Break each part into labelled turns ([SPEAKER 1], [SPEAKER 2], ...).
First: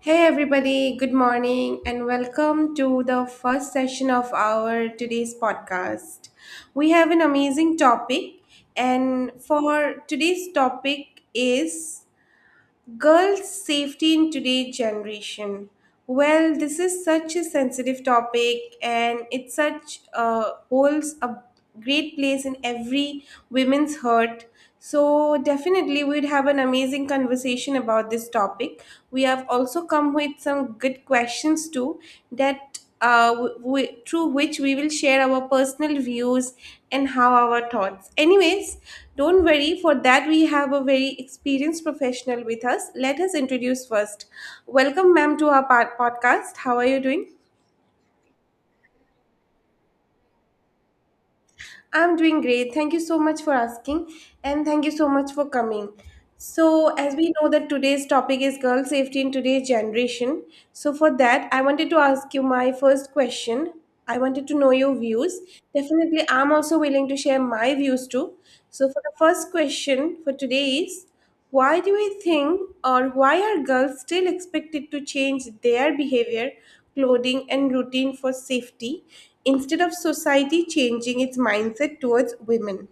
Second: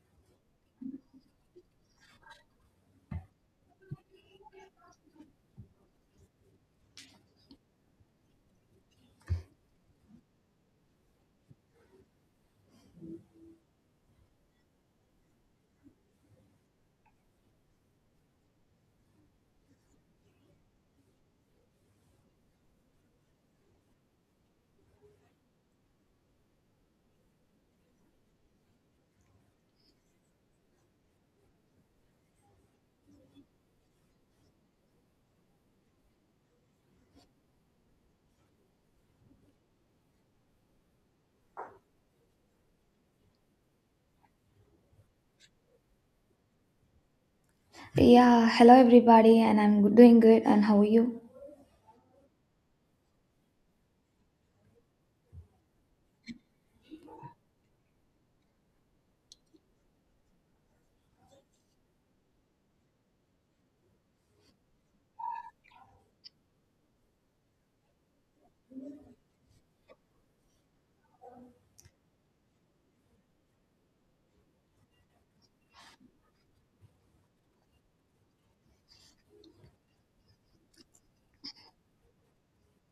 [SPEAKER 1] Hey everybody, good morning and welcome to the first session of our today's podcast. We have an amazing topic and for today's topic is girls' safety in today's generation. Well, this is such a sensitive topic, and it such holds a great place in every woman's heart. So definitely, we'd have an amazing conversation about this topic. We have also come with some good questions too that through which we will share our personal views and how our thoughts. Anyways, don't worry, for that we have a very experienced professional with us. Let us introduce first. Welcome, ma'am, to our podcast. How are you doing?
[SPEAKER 2] Yeah, hello everybody, and I'm doing good. And how are you?
[SPEAKER 1] I'm doing great. Thank you so much for asking and thank you so much for coming. So, as we know that today's topic is girl safety in today's generation. So, for that, I wanted to ask you my first question. I wanted to know your views. Definitely, I'm also willing to share my views too. So, for the first question for today is why do we think or why are girls still expected to change their behavior, clothing, and routine for safety instead of society changing its mindset towards women?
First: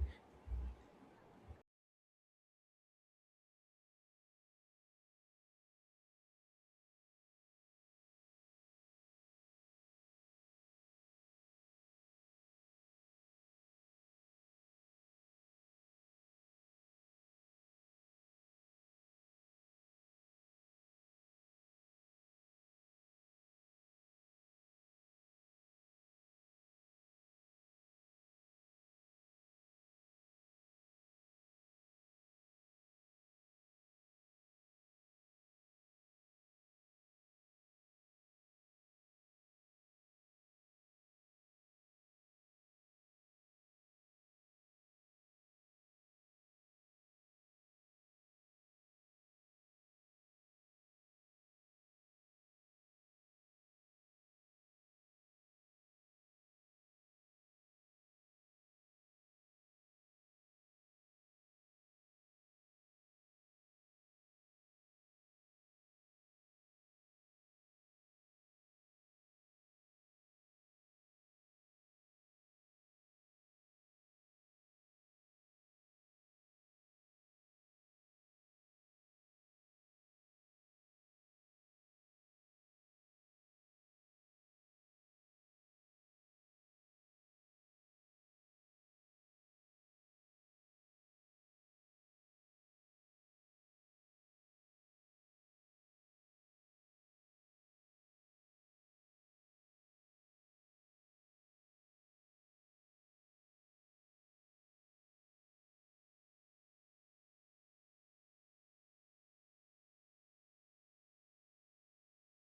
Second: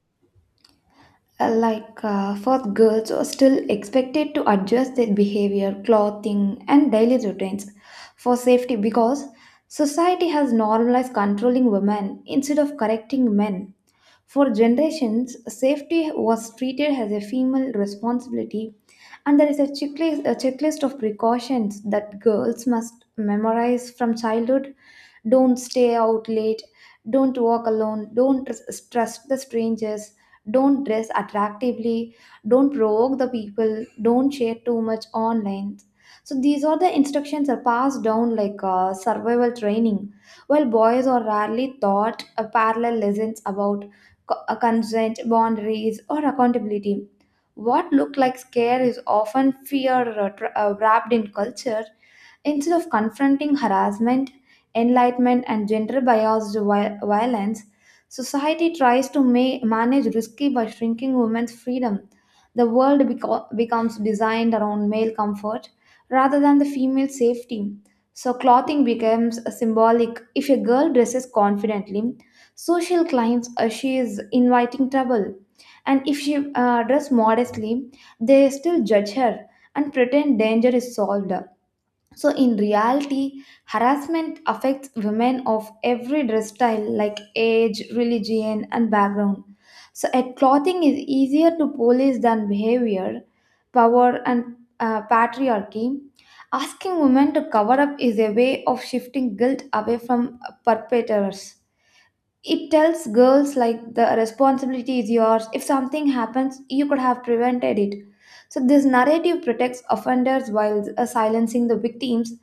[SPEAKER 2] First, girls are still expected to adjust their behavior, clothing, and daily routines for safety because society has normalized controlling women instead of correcting men. For generations, safety was treated as a female responsibility, and there is a checklist of precautions that girls must memorize from childhood. Don't stay out late, don't walk alone, don't trust the strangers, don't dress attractively, don't provoke the people, don't share too much online. So, these are the instructions are passed down like survival training, while boys are rarely taught parallel lessons about consent, boundaries, or accountability. What looked like scare is often fear wrapped in culture. Instead of confronting harassment, enlightenment, and gender biased violence, society tries to manage risky by shrinking women's freedom. The world becomes designed around male comfort rather than the female safety. So, clothing becomes symbolic. If a girl dresses confidently, so she'll claims she is inviting trouble, and if she dress modestly, they still judge her and pretend danger is solved. So in reality, harassment affects women of every dress style, like age, religion, and background. So at clothing is easier to police than behavior, power, and patriarchy. Asking women to cover up is a way of shifting guilt away from perpetrators. It tells girls like the responsibility is yours. If something happens, you could have prevented it. So this narrative protects offenders while silencing the victims.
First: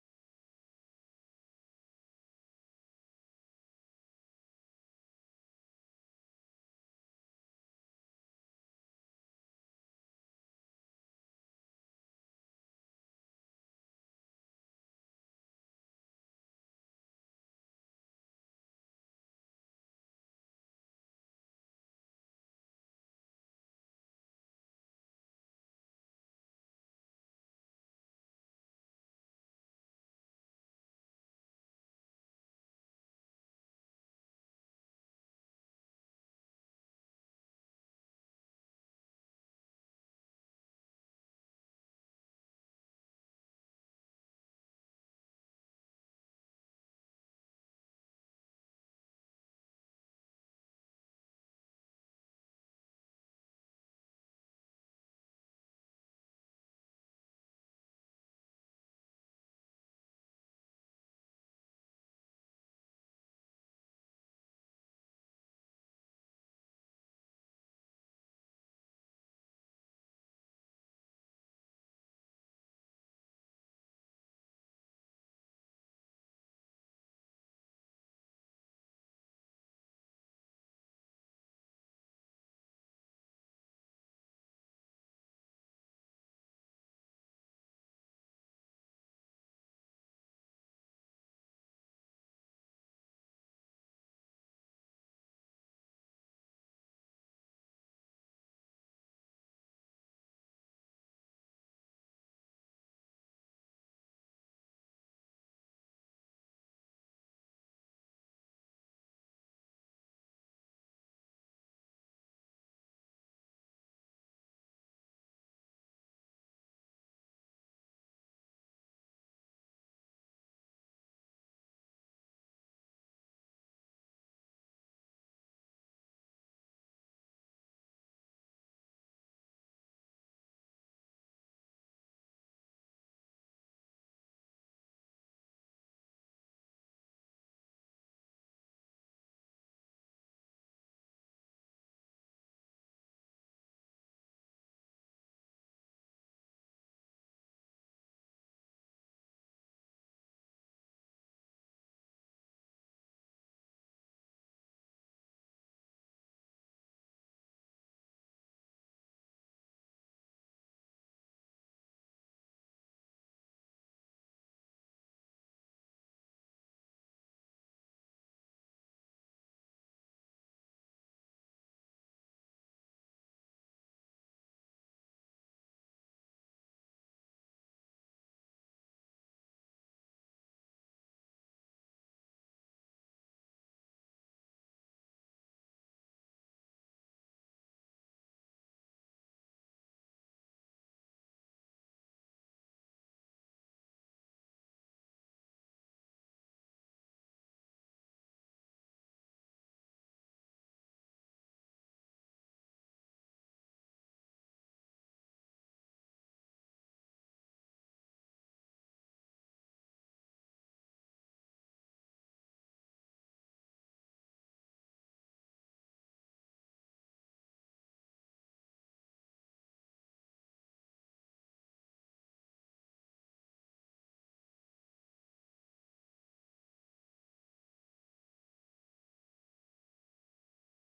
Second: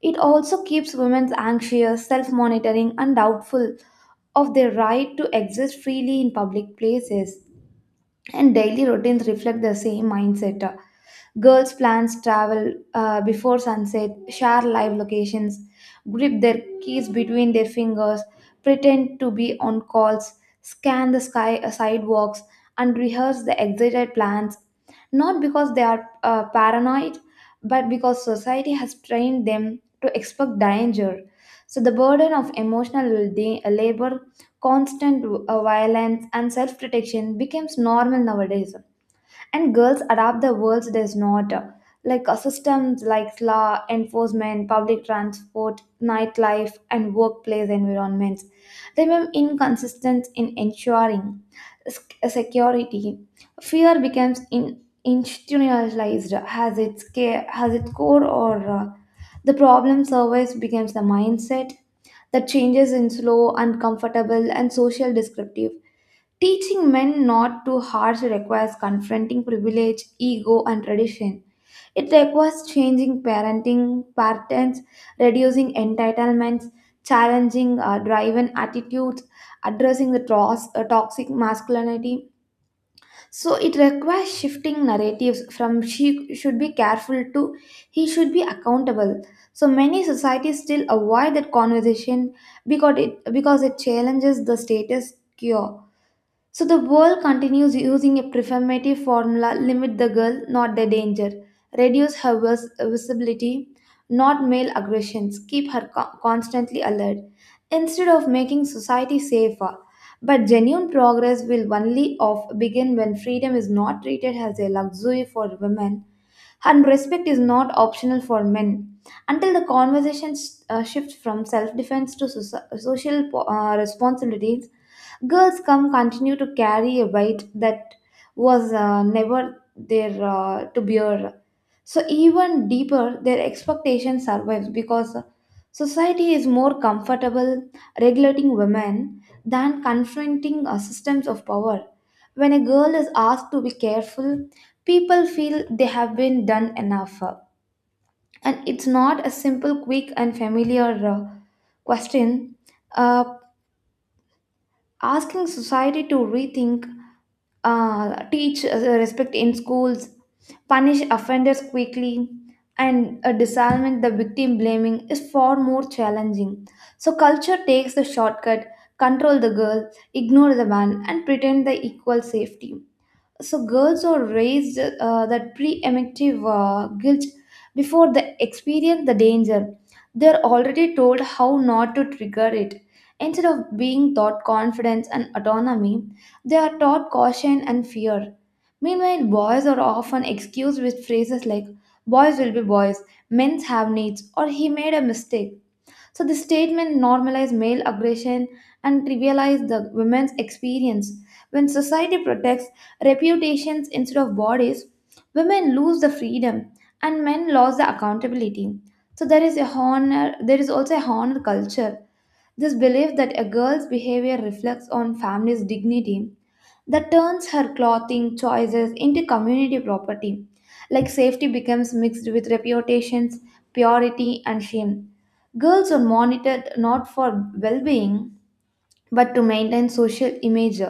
[SPEAKER 2] It also keeps women anxious, self-monitoring, and doubtful of their right to exist freely in public places. And daily routines reflect the same mindset. Girls plans travel before sunset, share live locations, grip their keys between their fingers, pretend to be on calls, scan the sky, sidewalks, and rehearse the excited plans. Not because they are paranoid, but because society has trained them to expect danger. So the burden of emotional labor, constant violence, and self-protection becomes normal nowadays, and girls adapt. The world does not. Systems like law enforcement, public transport, nightlife, and workplace environments remain inconsistent in ensuring security. Fear becomes institutionalized as its care has its core, or the problem surveys becomes the mindset that changes in slow, uncomfortable, and social descriptive. Teaching men not to harsh requires confronting privilege, ego, and tradition. It requires changing parenting patterns, reducing entitlements, challenging driven attitudes, addressing the toxic masculinity. So it requires shifting narratives from she should be careful to he should be accountable. So many societies still avoid that conversation because it challenges the status quo. So the world continues using a performative formula: limit the girl, not the danger, reduce her visibility, not male aggressions, keep her constantly alert, instead of making society safer. But genuine progress will only of begin when freedom is not treated as a luxury for women and respect is not optional for men. Until the conversation shifts from self defense to social responsibilities, girls come continue to carry a weight that was never there to bear. So even deeper, their expectation survives because society is more comfortable regulating women than confronting systems of power. When a girl is asked to be careful, people feel they have been done enough. And it's not a simple, quick, and familiar question. Uh, Asking society to rethink teach respect in schools, punish offenders quickly, and disarmament the victim blaming is far more challenging. So culture takes the shortcut: control the girl, ignore the man, and pretend the equal safety. So girls are raised that pre-emptive guilt. Before they experience the danger, they're already told how not to trigger it. Instead of being taught confidence and autonomy, they are taught caution and fear. Meanwhile, boys are often excused with phrases like boys will be boys, men have needs, or he made a mistake. So this statement normalized male aggression and trivialized the women's experience. When society protects reputations instead of bodies, women lose the freedom and men lose the accountability. So there is a honor, there is also a honor culture. This belief that a girl's behavior reflects on family's dignity, that turns her clothing choices into community property. Like safety becomes mixed with reputations, purity, and shame. Girls are monitored not for well being but to maintain social image.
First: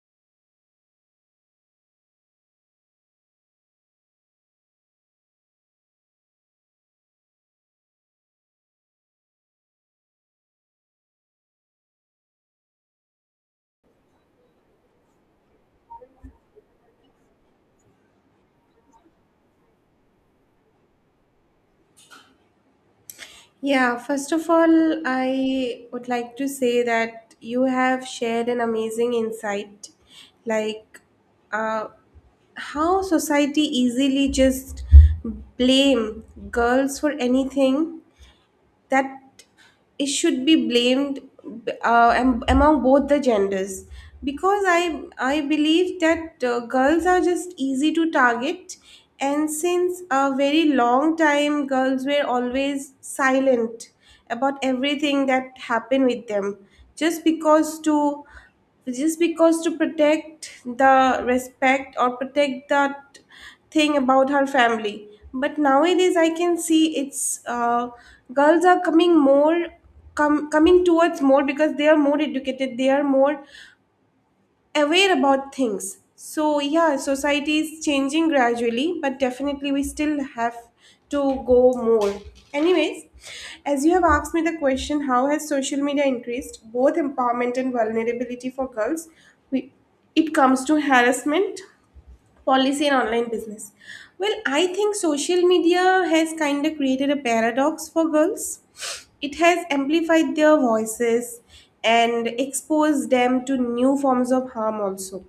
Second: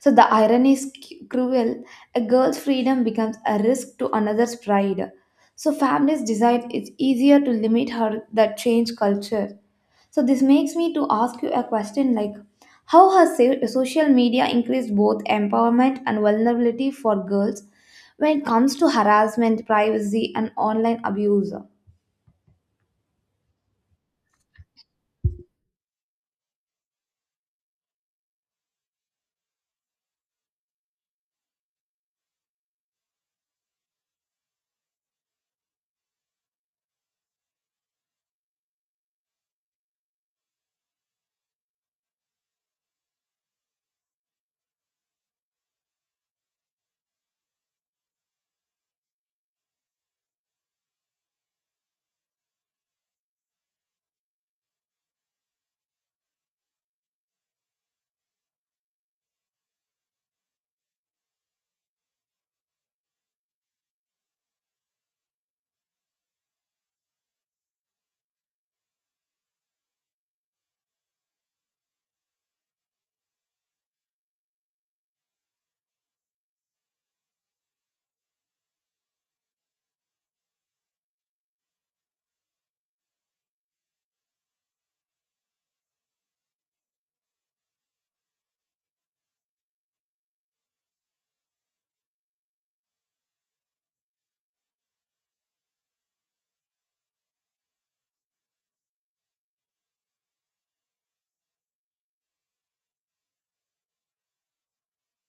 [SPEAKER 2] So the irony is cruel. A girl's freedom becomes a risk to another's pride. So families decide it's easier to limit her than change culture. So this makes me to ask you a question like how has social media increased both empowerment and vulnerability for girls when it comes to harassment, privacy, and online abuse?
[SPEAKER 1] Yeah, first of all, I would like to say that you have shared an amazing insight. Like, uh, how society easily just blame girls for anything that it should be blamed among both the genders because I believe that girls are just easy to target, and since a very long time girls were always silent about everything that happened with them, just because to just because to protect the respect or protect that thing about her family. But nowadays I can see it's girls are coming more, coming towards more, because they are more educated, they are more aware about things. So yeah, society is changing gradually, but definitely we still have to go more. Anyways, as you have asked me the question, how has social media increased both empowerment and vulnerability for girls? We, it comes to harassment policy in online business. Well, I think social media has kind of created a paradox for girls. It has amplified their voices and exposed them to new forms of harm also.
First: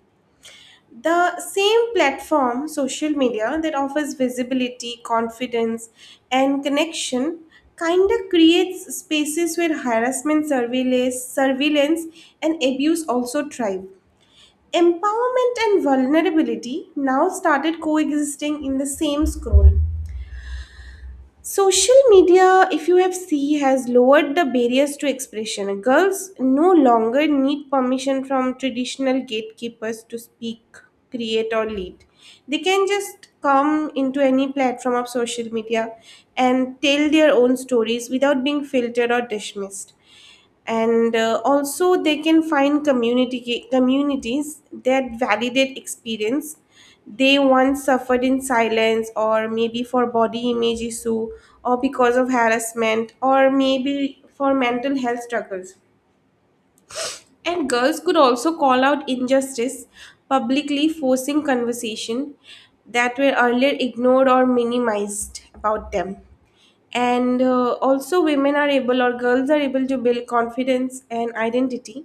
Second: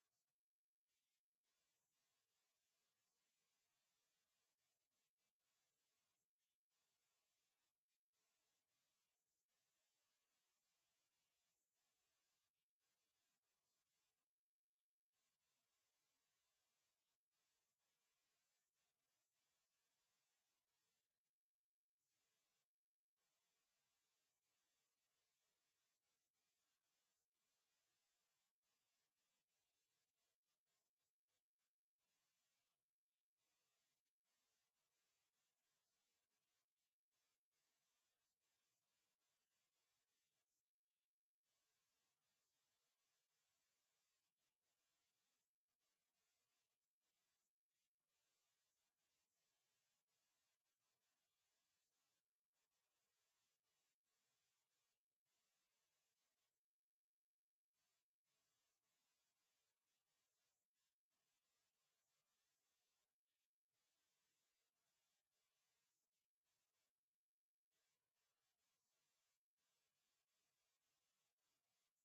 [SPEAKER 1] The same platform, social media, that offers visibility, confidence, and connection kind of creates spaces where harassment, surveillance, and abuse also thrive. Empowerment and vulnerability now started coexisting in the same scroll. Social media, if you have seen, has lowered the barriers to expression. Girls no longer need permission from traditional gatekeepers to speak, create, or lead. They can just come into any platform of social media and tell their own stories without being filtered or dismissed, and also they can find community communities that validate experience they once suffered in silence, or maybe for body image issue, or because of harassment, or maybe for mental health struggles. And girls could also call out injustice publicly, forcing conversation that were earlier ignored or minimized about them. And also, women are able or girls are able to build confidence and identity,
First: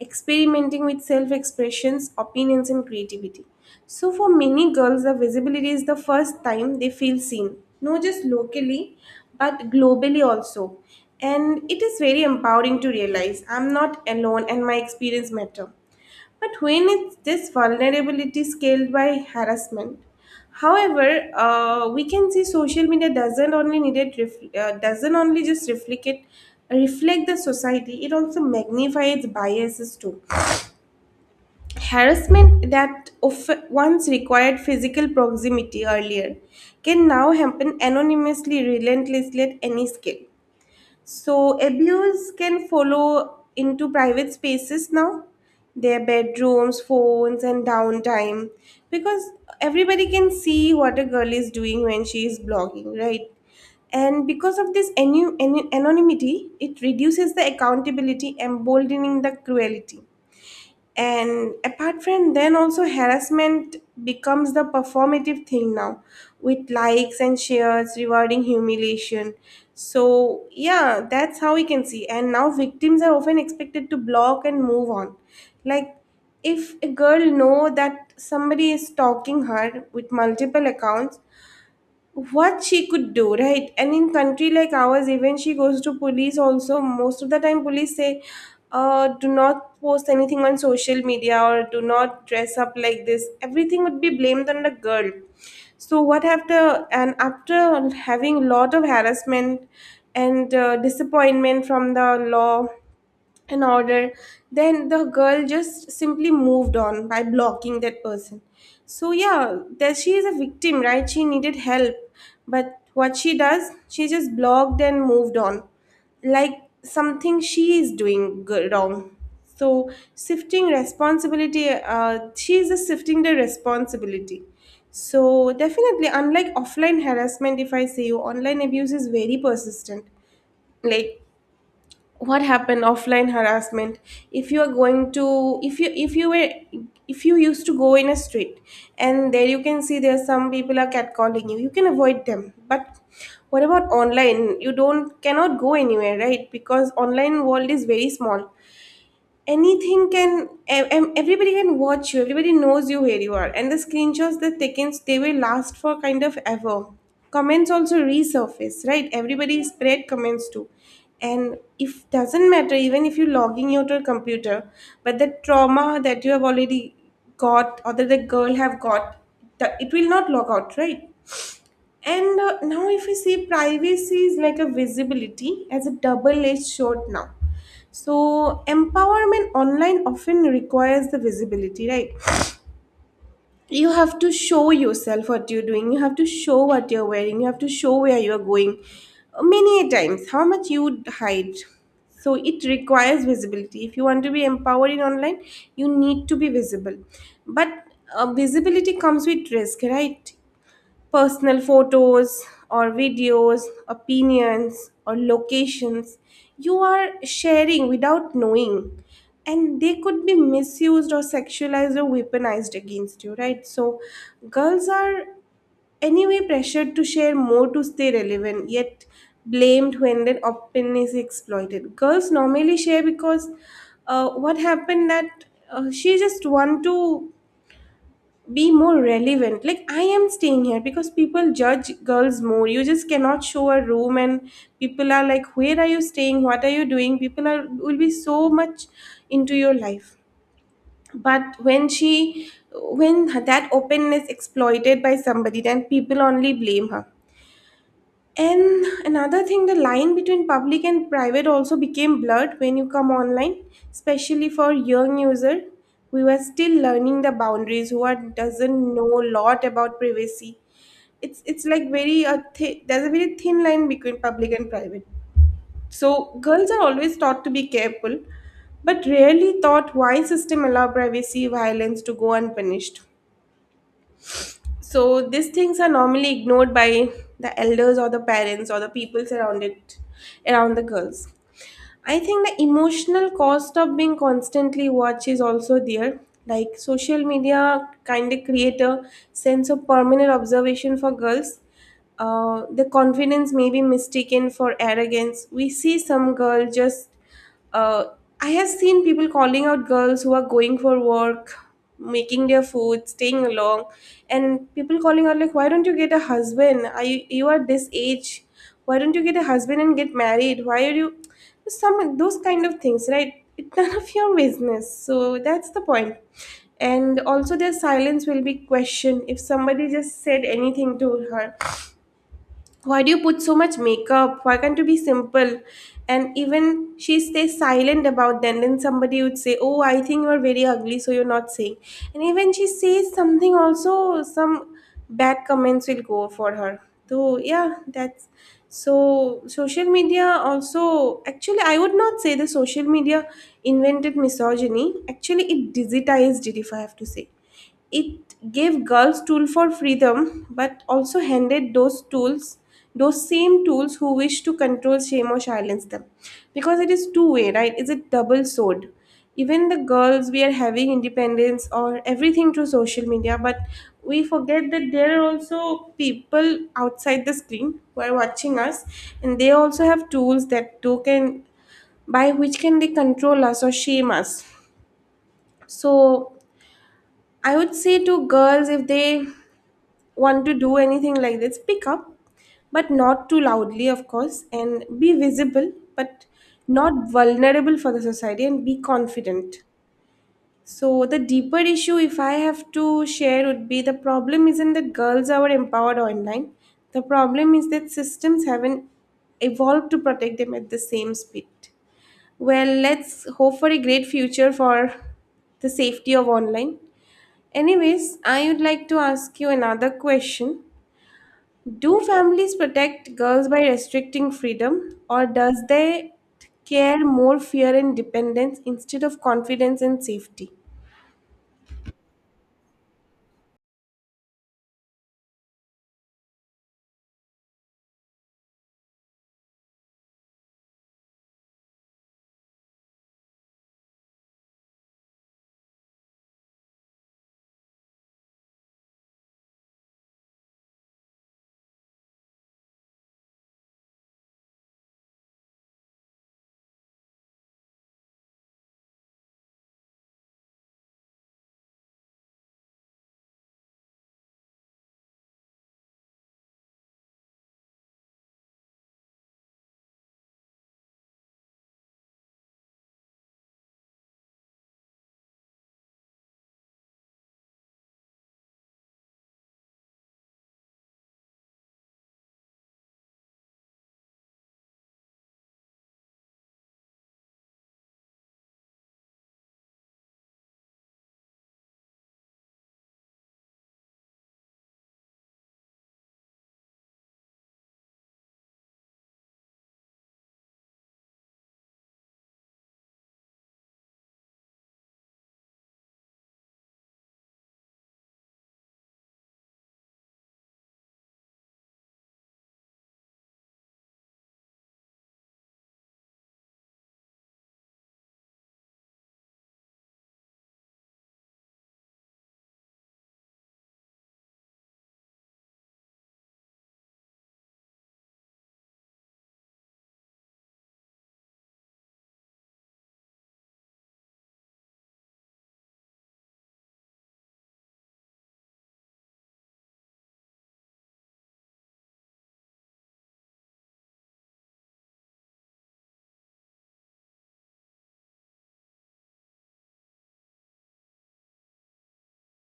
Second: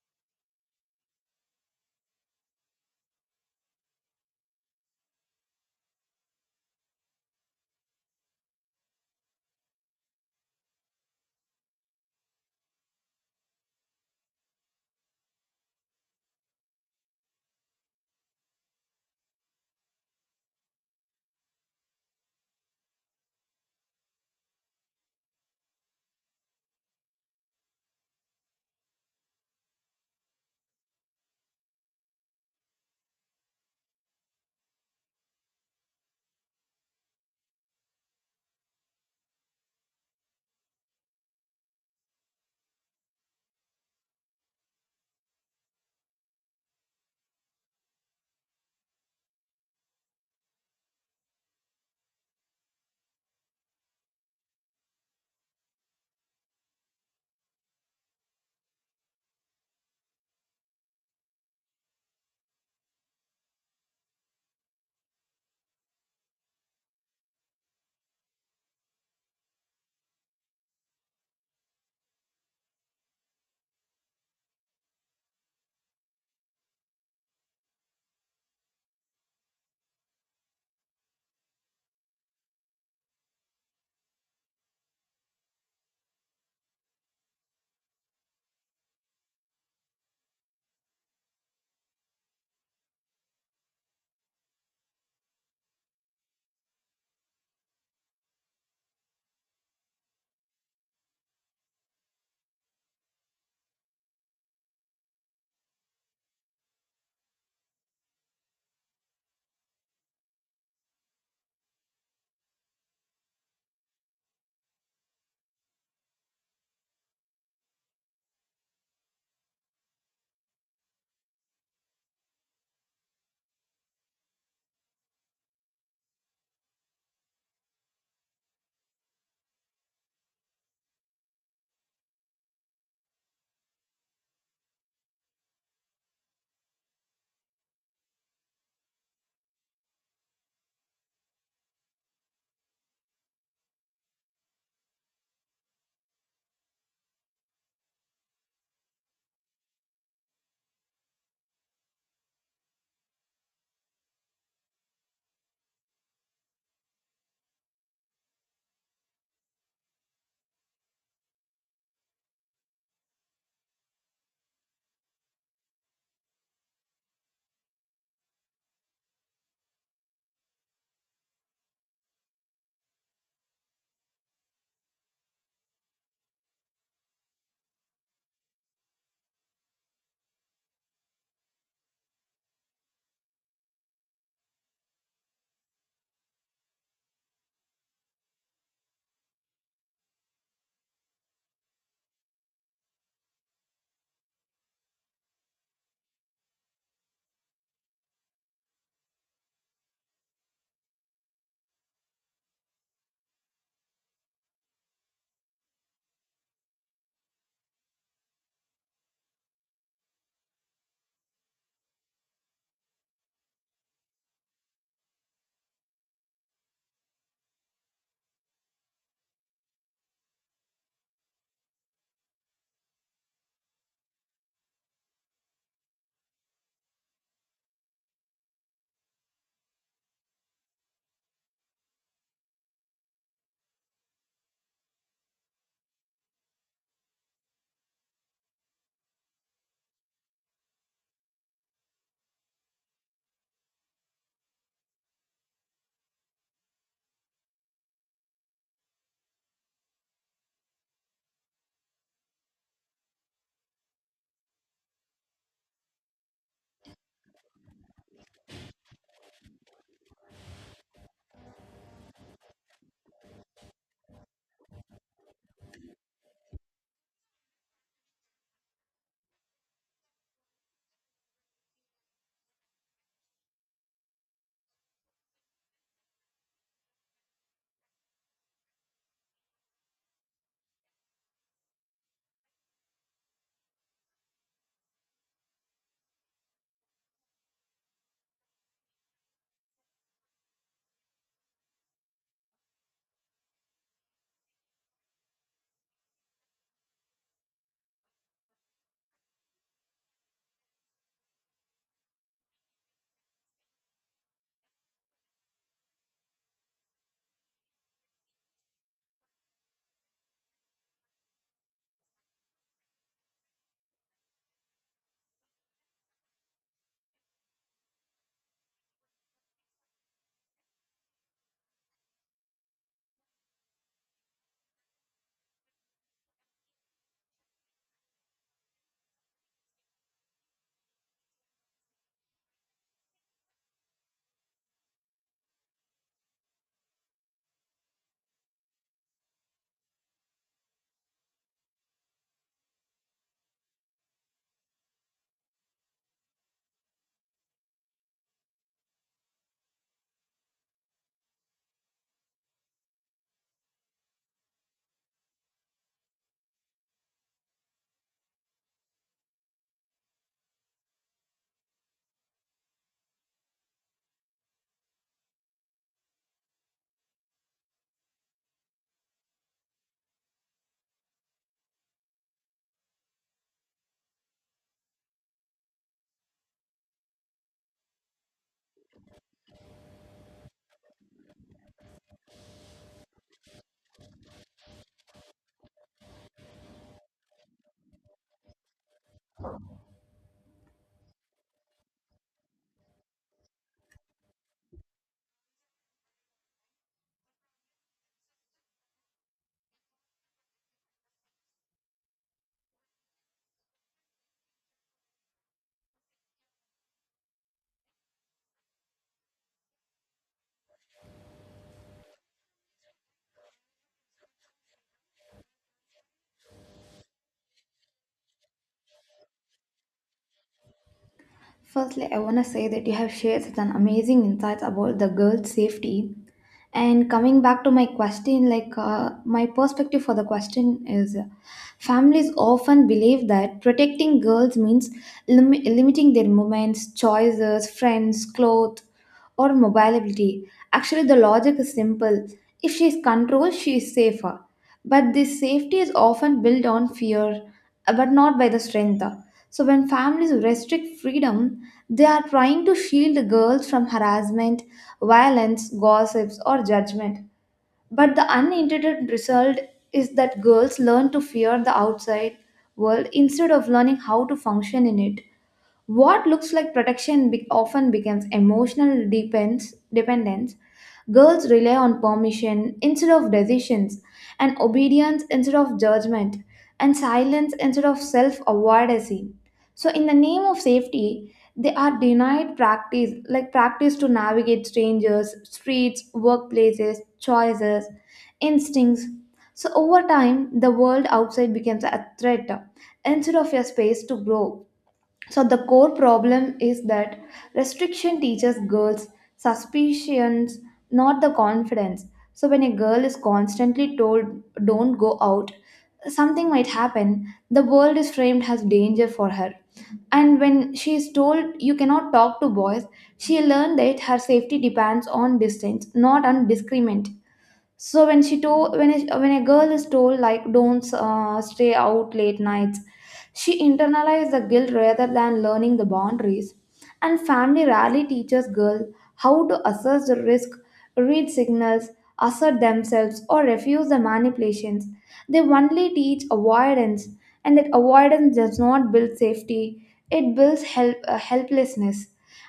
[SPEAKER 1] experimenting with self expressions, opinions, and creativity. So, for many girls, the visibility is the first time they feel seen, not just locally, but globally also, and it is very empowering to realize I'm not alone and my experience matter. But when it's this vulnerability scaled by harassment, however, we can see social media doesn't only need it ref- doesn't only just reflect it, reflect the society. It also magnifies biases too. Harassment that of once required physical proximity earlier can now happen anonymously, relentlessly at any scale. So abuse can follow into private spaces now, their bedrooms, phones, and downtime, because everybody can see what a girl is doing when she is blogging, right? And because of this anonymity, it reduces the accountability, emboldening the cruelty. And apart from then also harassment becomes the performative thing now, with likes and shares rewarding humiliation. So yeah, that's how we can see, and now victims are often expected to block and move on. Like, if a girl know that somebody is stalking her with multiple accounts, what she could do, right? And in country like ours, even she goes to police also, most of the time police say do not post anything on social media, or do not dress up like this. Everything would be blamed on the girl. So what, after and after having lot of harassment and disappointment from the law an order, then the girl just simply moved on by blocking that person. So yeah, that she is a victim, right? She needed help. But what she does, she just blocked and moved on. Like, something she is doing wrong. So shifting responsibility, she is just shifting the responsibility. So definitely, unlike offline harassment, if I say you, online abuse is very persistent. Like, what happened offline harassment, if you are going to, if you were, if you used to go in a street, and there you can see there are some people are catcalling you, you can avoid them. But what about online? You don't cannot go anywhere, right? Because online world is very small, anything can everybody can watch you, everybody knows you where you are, and the screenshots that taken, they will last for kind of ever. Comments also resurface, right? Everybody spread comments too. And if doesn't matter even if you're logging out your computer, but the trauma that you have already got, or that the girl have got, it will not log out, right? And now, if you see, privacy is like a visibility as a double edged sword now. So, empowerment online often requires the visibility, right? You have to show yourself what you're doing, you have to show what you're wearing, you have to show where you're going. Many a times, how much you hide. So, it requires visibility. If you want to be empowered in online, you need to be visible. But visibility comes with risk, right? Personal photos or videos, opinions or locations you are sharing without knowing. And they could be misused or sexualized or weaponized against you, right? So, girls are anyway pressured to share more to stay relevant, yet blamed when their openness is exploited. Girls normally share because what happened that she just want to be more relevant. Like, I am staying here because people judge girls more. You just cannot show a room and people are like, where are you staying, what are you doing. People are will be so much into your life. But when she, when that openness exploited by somebody, then people only blame her. And another thing, the line between public and private also became blurred when you come online, especially for young user. We were still learning the boundaries. Who are, doesn't know a lot about privacy. It's like very a there's a very thin line between public and private. So girls are always taught to be careful, but rarely taught why system allow privacy violence to go unpunished. So these things are normally ignored by the elders or the parents or the people surrounded around the girls. I think the emotional cost of being constantly watched is also there. Like, social media kind of create a sense of permanent observation for girls. The confidence may be mistaken for arrogance. We see some girl just uh, I have seen people calling out girls who are going for work, making their food, staying along, and people calling out like, "Why don't you get a husband? Are you you are this age? Why don't you get a husband and get married? Why are you?" Some those kind of things, right? It's none of your business. So that's the point. And also, their silence will be questioned if somebody just said anything to her. Why do you put so much makeup? Why can't you be simple? And even she stays silent about them. Then somebody would say, "Oh, I think you're very ugly, so you're not saying." And even she says something, also some bad comments will go for her. So, yeah, that's, so social media also, actually I would not say the social media invented misogyny. Actually, it digitized it, if I have to say. It gave girls tools for freedom, but also handed those tools, those same tools who wish to control, shame, or silence them. Because it is two-way, right? It's a double sword. Even the girls, we are having independence or everything through social media, but we forget that there are also people outside the screen who are watching us, and they also have tools that do can by which can they control us or shame us. So I would say to girls, if they want to do anything like this, pick up, but not too loudly, of course, and be visible, but not vulnerable for the society, and be confident. So, the deeper issue, if I have to share, would be the problem isn't that girls are empowered online. The problem is that systems haven't evolved to protect them at the same speed. Well, let's hope for a great future for the safety of online. Anyways, I would like to ask you another question. Do families protect girls by restricting freedom, or does they care more fear and dependence instead of confidence and safety?
[SPEAKER 2] Firstly, I want to say that you have shared such an amazing insights about the girls' safety. And coming back to my question, my perspective for the question is families often believe that protecting girls means limiting their movements, choices, friends, clothes, or mobility. Actually, the logic is simple. If she is controlled, she is safer. But this safety is often built on fear, but not by the strength. So, when families restrict freedom, they are trying to shield girls from harassment, violence, gossips, or judgment. But the unintended result is that girls learn to fear the outside world instead of learning how to function in it. What looks like protection often becomes emotional dependence. Girls rely on permission instead of decisions, and obedience instead of judgment, and silence instead of self advocacy. So, in the name of safety, they are denied practice, like practice to navigate strangers, streets, workplaces, choices, instincts. So, over time, the world outside becomes a threat instead of a space to grow. So the core problem is that restriction teaches girls suspicions, not the confidence. So when a girl is constantly told don't go out, something might happen, the world is framed as danger for her. And when she is told you cannot talk to boys, she learned that her safety depends on distance, not on discriminant. So when she told, when a girl is told like don't stay out late nights, she internalized the guilt rather than learning the boundaries. And family rarely teaches girls how to assess the risk, read signals, assert themselves, or refuse the manipulations. They only teach avoidance, and that avoidance does not build safety, it builds helplessness.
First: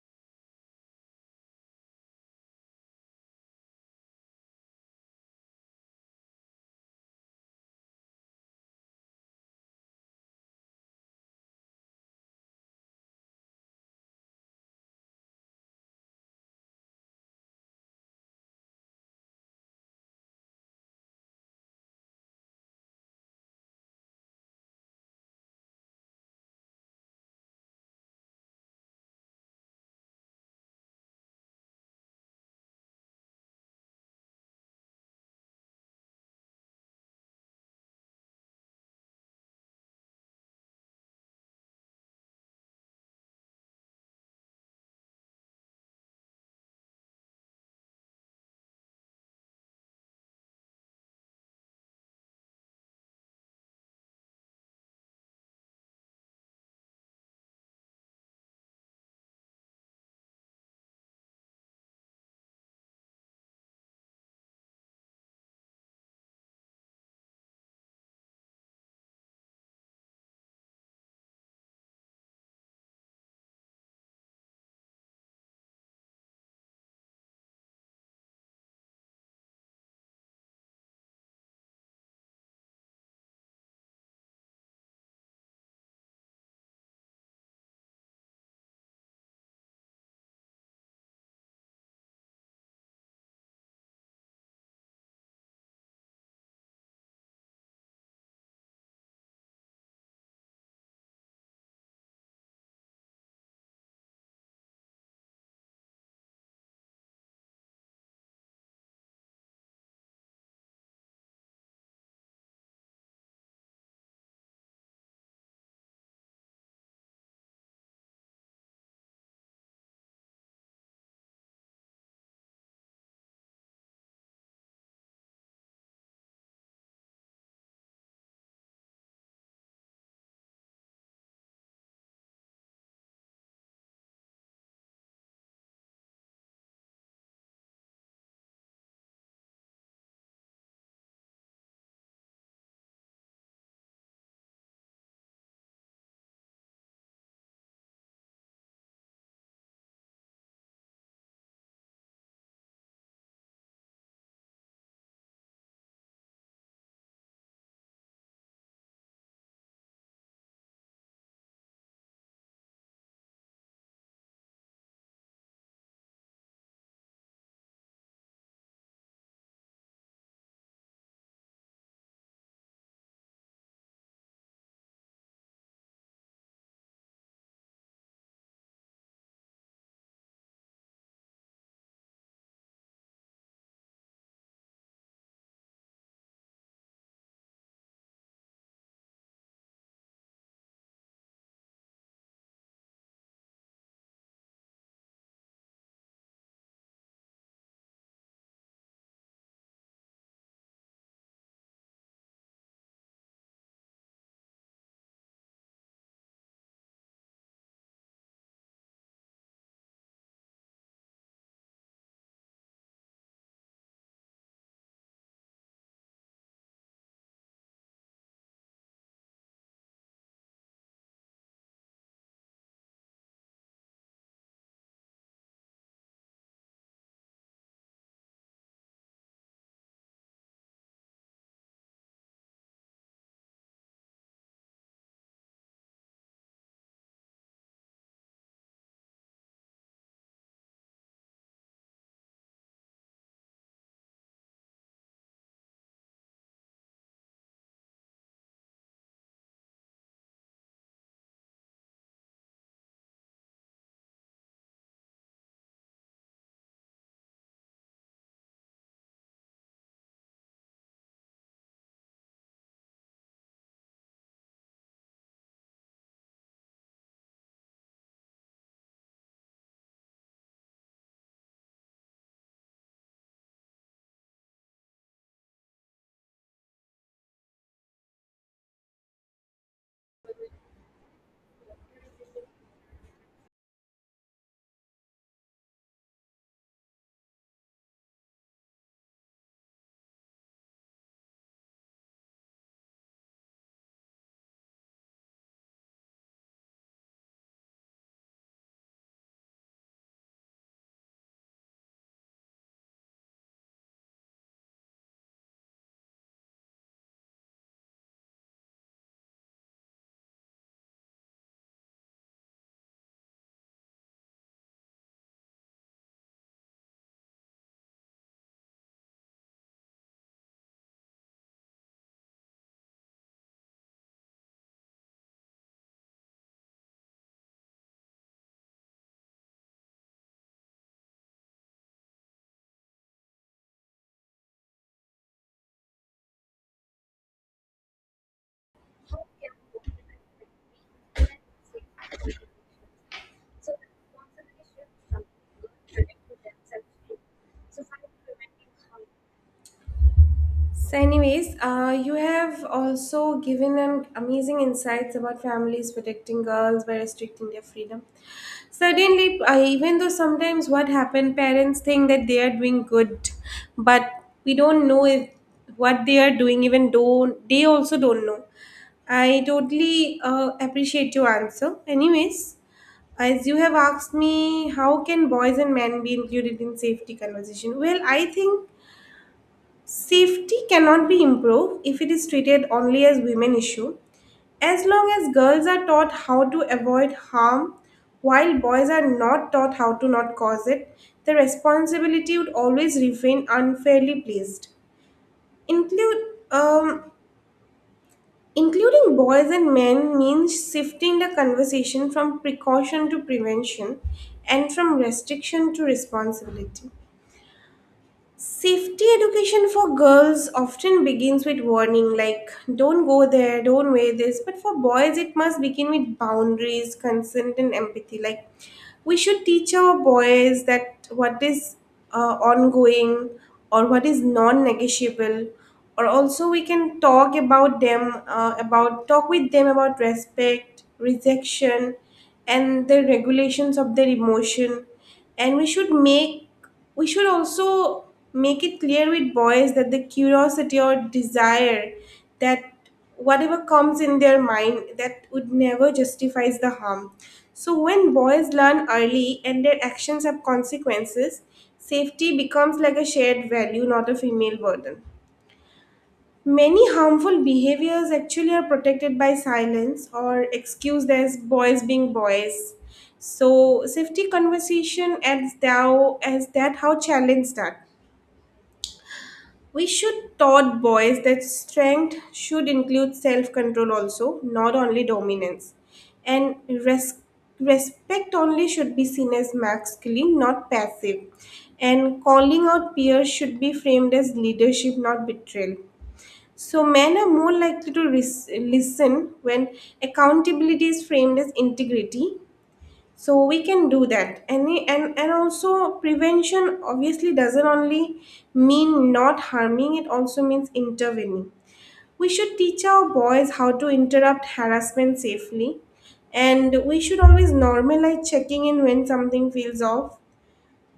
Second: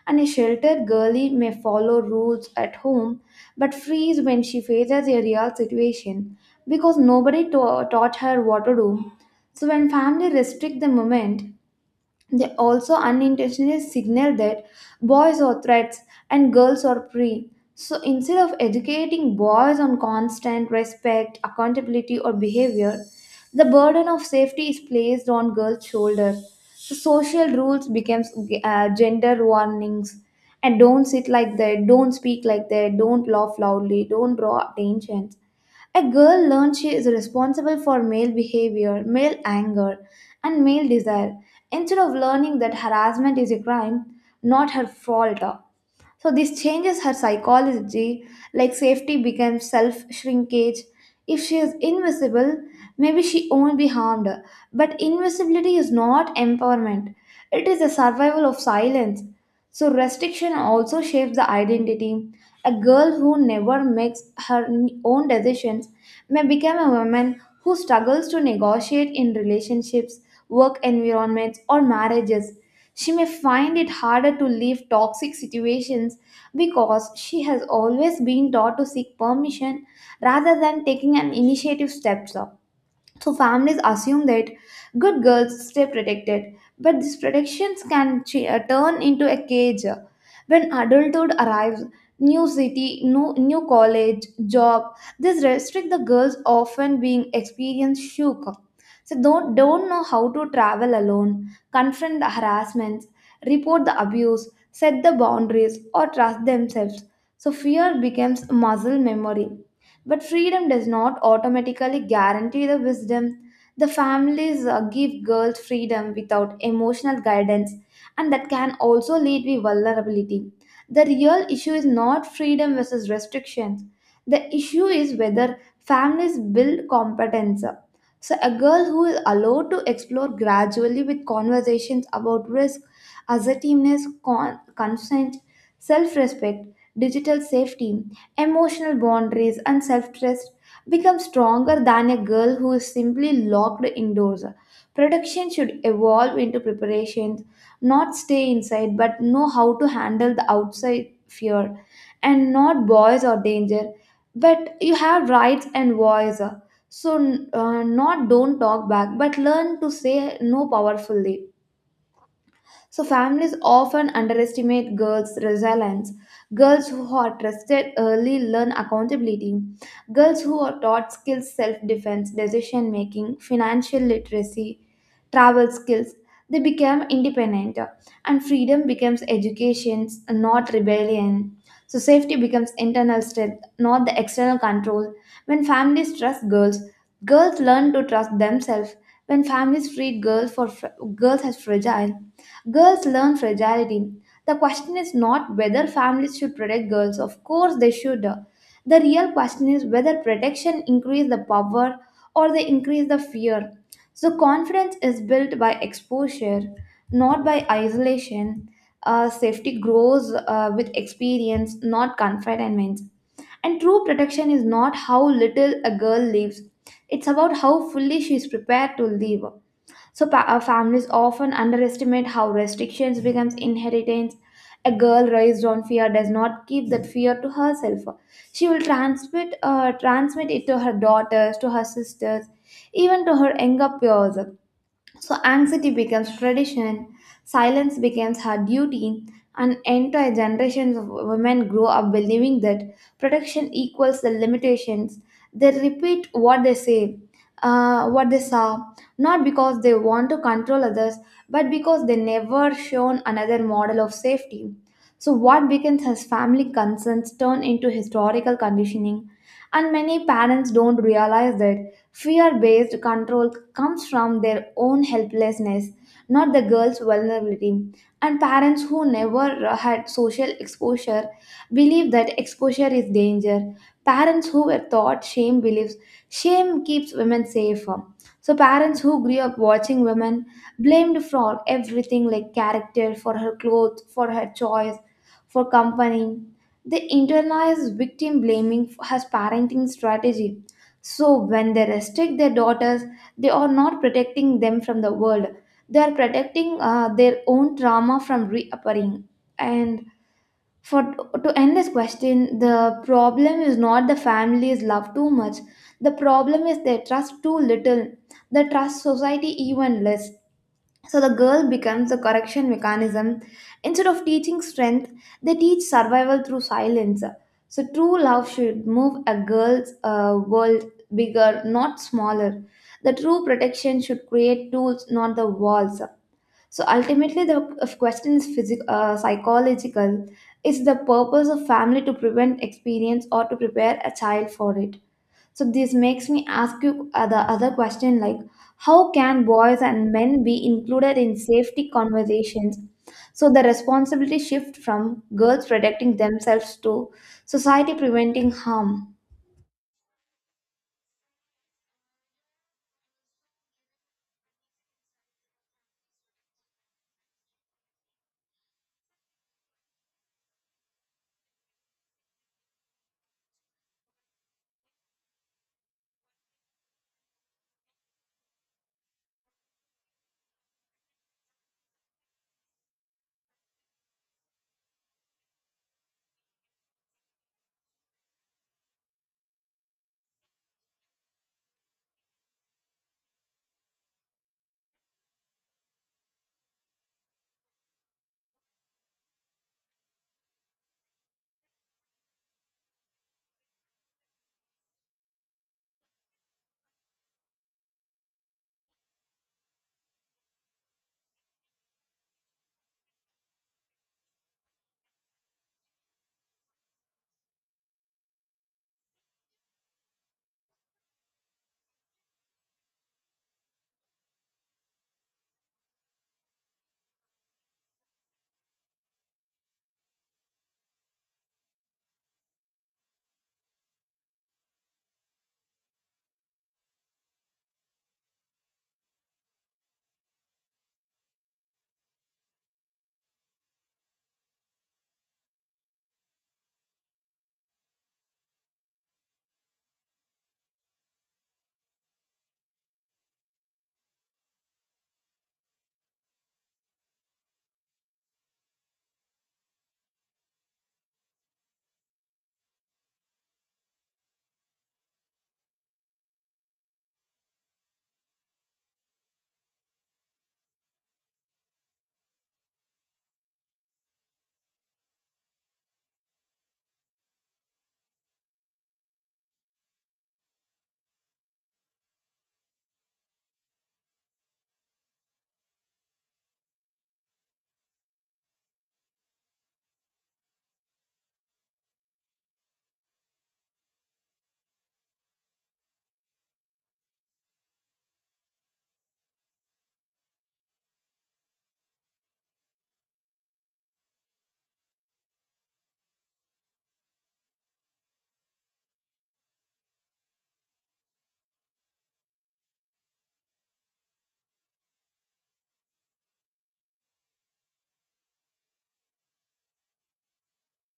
[SPEAKER 2] And a sheltered girlie may follow rules at home but freeze when she faces a real situation because nobody taught her what to do. So, when family restrict the moment, they also unintentionally signal that boys are threats and girls are prey. So instead of educating boys on constant respect, accountability, or behavior, the burden of safety is placed on girls' shoulders. So social rules becomes gender warnings, and don't sit like that, don't speak like that, don't laugh loudly, don't draw attention. A girl learns she is responsible for male behavior, male anger, and male desire instead of learning that harassment is a crime, not her fault. So this changes her psychology, like safety becomes self shrinkage. If she is invisible, maybe she won't be harmed. But invisibility is not empowerment, it is the survival of silence. So restriction also shapes the identity. A girl who never makes her own decisions may become a woman who struggles to negotiate in relationships, work environments, or marriages. She may find it harder to leave toxic situations because she has always been taught to seek permission rather than taking an initiative steps up. So families assume that good girls stay protected, but these protections can turn into a cage. When adulthood arrives, new city, new college, job, this restrict the girls often being experience shook. So don't know how to travel alone, confront the harassments, report the abuse, set the boundaries, or trust themselves. So fear becomes muscle memory, but freedom does not automatically guarantee the wisdom. The families give girls freedom without emotional guidance, and that can also lead to vulnerability. The real issue is not freedom versus restrictions. The issue is whether families build competence. So, a girl who is allowed to explore gradually with conversations about risk, assertiveness, consent, self respect, digital safety, emotional boundaries, and self trust become stronger than a girl who is simply locked indoors. Protection should evolve into preparations, not stay inside, but know how to handle the outside fear and not boys or danger. But you have rights and voice. So, not don't talk back, but learn to say no powerfully. So families often underestimate girls' resilience. Girls who are trusted early learn accountability. Girls who are taught skills, self-defense, decision making, financial literacy, travel skills, they become independent, and freedom becomes education, not rebellion. So safety becomes internal strength, not the external control. When families trust girls, girls learn to trust themselves. When families treat girls for girls as fragile, girls learn fragility. The question is not whether families should protect girls. Of course, they should. The real question is whether protection increase the power or they increase the fear. So confidence is built by exposure, not by isolation. Safety grows with experience, not confinement. And true protection is not how little a girl lives, it's about how fully she is prepared to live. So families often underestimate how restrictions becomes inheritance. A girl raised on fear does not keep that fear to herself. She will transmit it to her daughters, to her sisters, even to her younger peers. So anxiety becomes tradition, silence becomes her duty, and entire generations of women grow up believing that protection equals the limitations. They repeat what they what they saw, not because they want to control others, but because they never shown another model of safety. So what begins as family concerns turn into historical conditioning, and many parents don't realize that fear based control comes from their own helplessness, not the girl's vulnerability. And parents who never had social exposure believe that exposure is danger. Parents who were taught shame believes shame keeps women safer. So, parents who grew up watching women blamed for everything like character, for her clothes, for her choice, for company, they internalize victim blaming as parenting strategy. So when they restrict their daughters, they are not protecting them from the world. They are protecting their own trauma from reappearing. And for to end this question, the problem is not the families love too much. The problem is they trust too little. They trust society even less. So the girl becomes a correction mechanism. Instead of teaching strength, they teach survival through silence. So true love should move a girl's world bigger, not smaller. The true protection should create tools, not the walls. So ultimately, the question is psychological. Is the purpose of family to prevent experience or to prepare a child for it? So this makes me ask you the other question like how can boys and men be included in safety conversations? So the responsibility shift from girls protecting themselves to society preventing harm.
[SPEAKER 1] So, anyways, you have also given an amazing insights about families protecting girls by restricting their freedom. Certainly, even though sometimes what happened, parents think that they are doing good, but we don't know if what they are doing, even though they also don't know. I totally appreciate your answer. Anyways, as you have asked me, how can boys and men be included in safety conversation? Well, I think safety cannot be improved if it is treated only as women issue. As long as girls are taught how to avoid harm while boys are not taught how to not cause it, the responsibility would always remain unfairly placed. Include um, including boys and men means shifting the conversation from precaution to prevention, and from restriction to responsibility. Safety education for girls often begins with warning like don't go there, don't wear this. But for boys, it must begin with boundaries, consent, and empathy. Like, we should teach our boys that what is ongoing or what is non negotiable, or also we can talk about them, about talk with them about respect, rejection, and the regulations of their emotion. And we should also make it clear with boys that the curiosity or desire, that whatever comes in their mind, that would never justifies the harm. So when boys learn early and their actions have consequences, safety becomes like a shared value, not a female burden. Many harmful behaviors actually are protected by silence or excused as boys being boys. So safety conversation as thou as that how challenge that. We should taught boys that strength should include self-control also, not only dominance. And respect only should be seen as masculine, not passive. And calling out peers should be framed as leadership, not betrayal. So, men are more likely to listen when accountability is framed as integrity. So, we can do that. And also, prevention obviously doesn't only mean not harming, it also means intervening. We should teach our boys how to interrupt harassment safely. And we should always normalize checking in when something feels off.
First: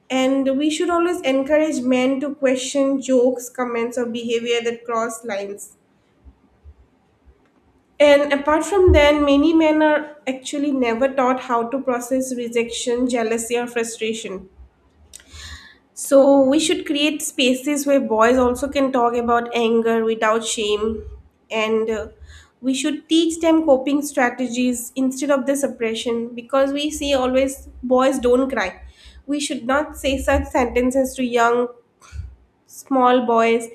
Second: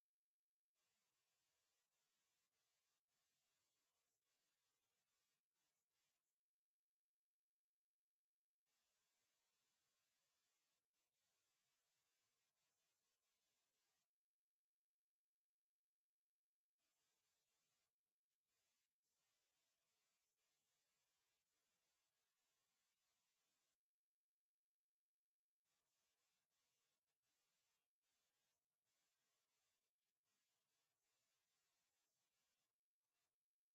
[SPEAKER 1] And we should always encourage men to question jokes, comments, or behavior that cross lines. And apart from that, many men are actually never taught how to process rejection, jealousy, or frustration. So we should create spaces where boys also can talk about anger without shame, and we should teach them coping strategies instead of the suppression. Because we see always boys don't cry. We should not say such sentences to young small boys.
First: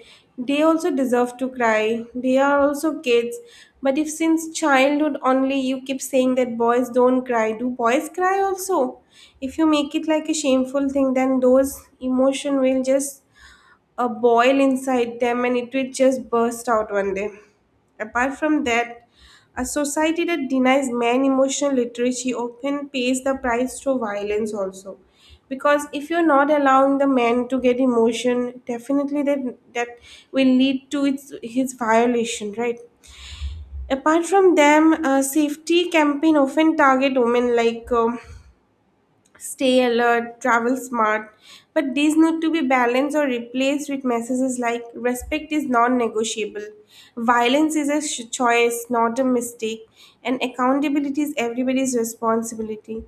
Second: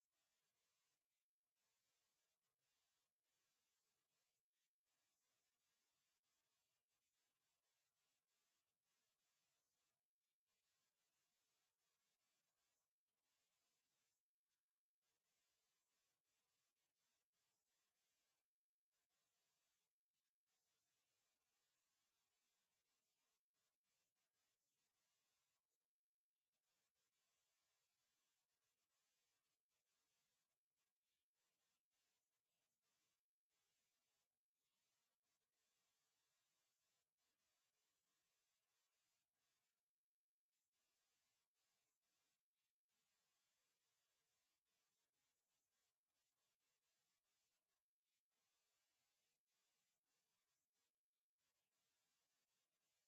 [SPEAKER 1] They also deserve to cry, they are also kids. But if since childhood only you keep saying that boys don't cry, do boys cry also? If you make it like a shameful thing, then those emotion will just a boil inside them, and it will just burst out one day. Apart from that, a society that denies men emotional literacy often pays the price through violence also. Because if you're not allowing the man to get emotion, definitely that will lead to its, his violation, right? Apart from them, safety campaign often target women like stay alert, travel smart, but these need to be balanced or replaced with messages like respect is non negotiable, violence is a choice, not a mistake, and accountability is everybody's responsibility.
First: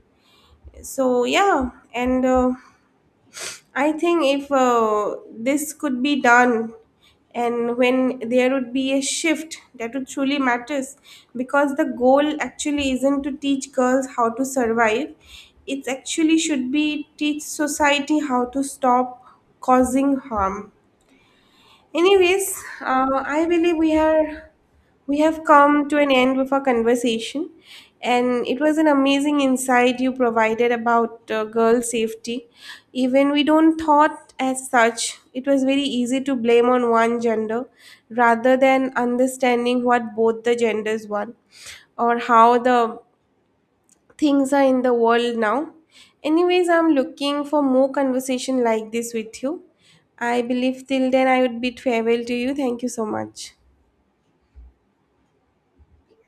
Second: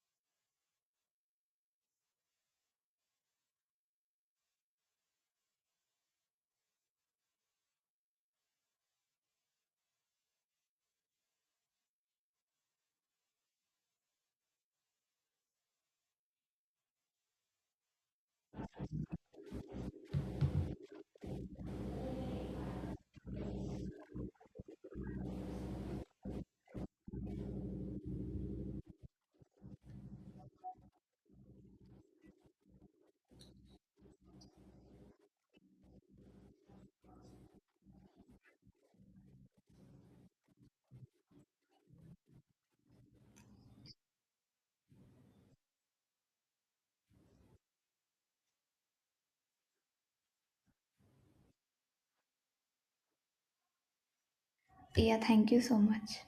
[SPEAKER 1] So, yeah, and I think if this could be done, and when there would be a shift that would truly matters, because the goal actually isn't to teach girls how to survive, it actually should be teach society how to stop causing harm. Anyways, I believe we have come to an end with our conversation, and it was an amazing insight you provided about girl safety. Even we don't thought as such, it was very easy to blame on one gender rather than understanding what both the genders want or how the things are in the world now. Anyways, I'm looking for more conversation like this with you. I believe till then I would be farewell to you. Thank you so much.
[SPEAKER 2] Yeah, thank you so much.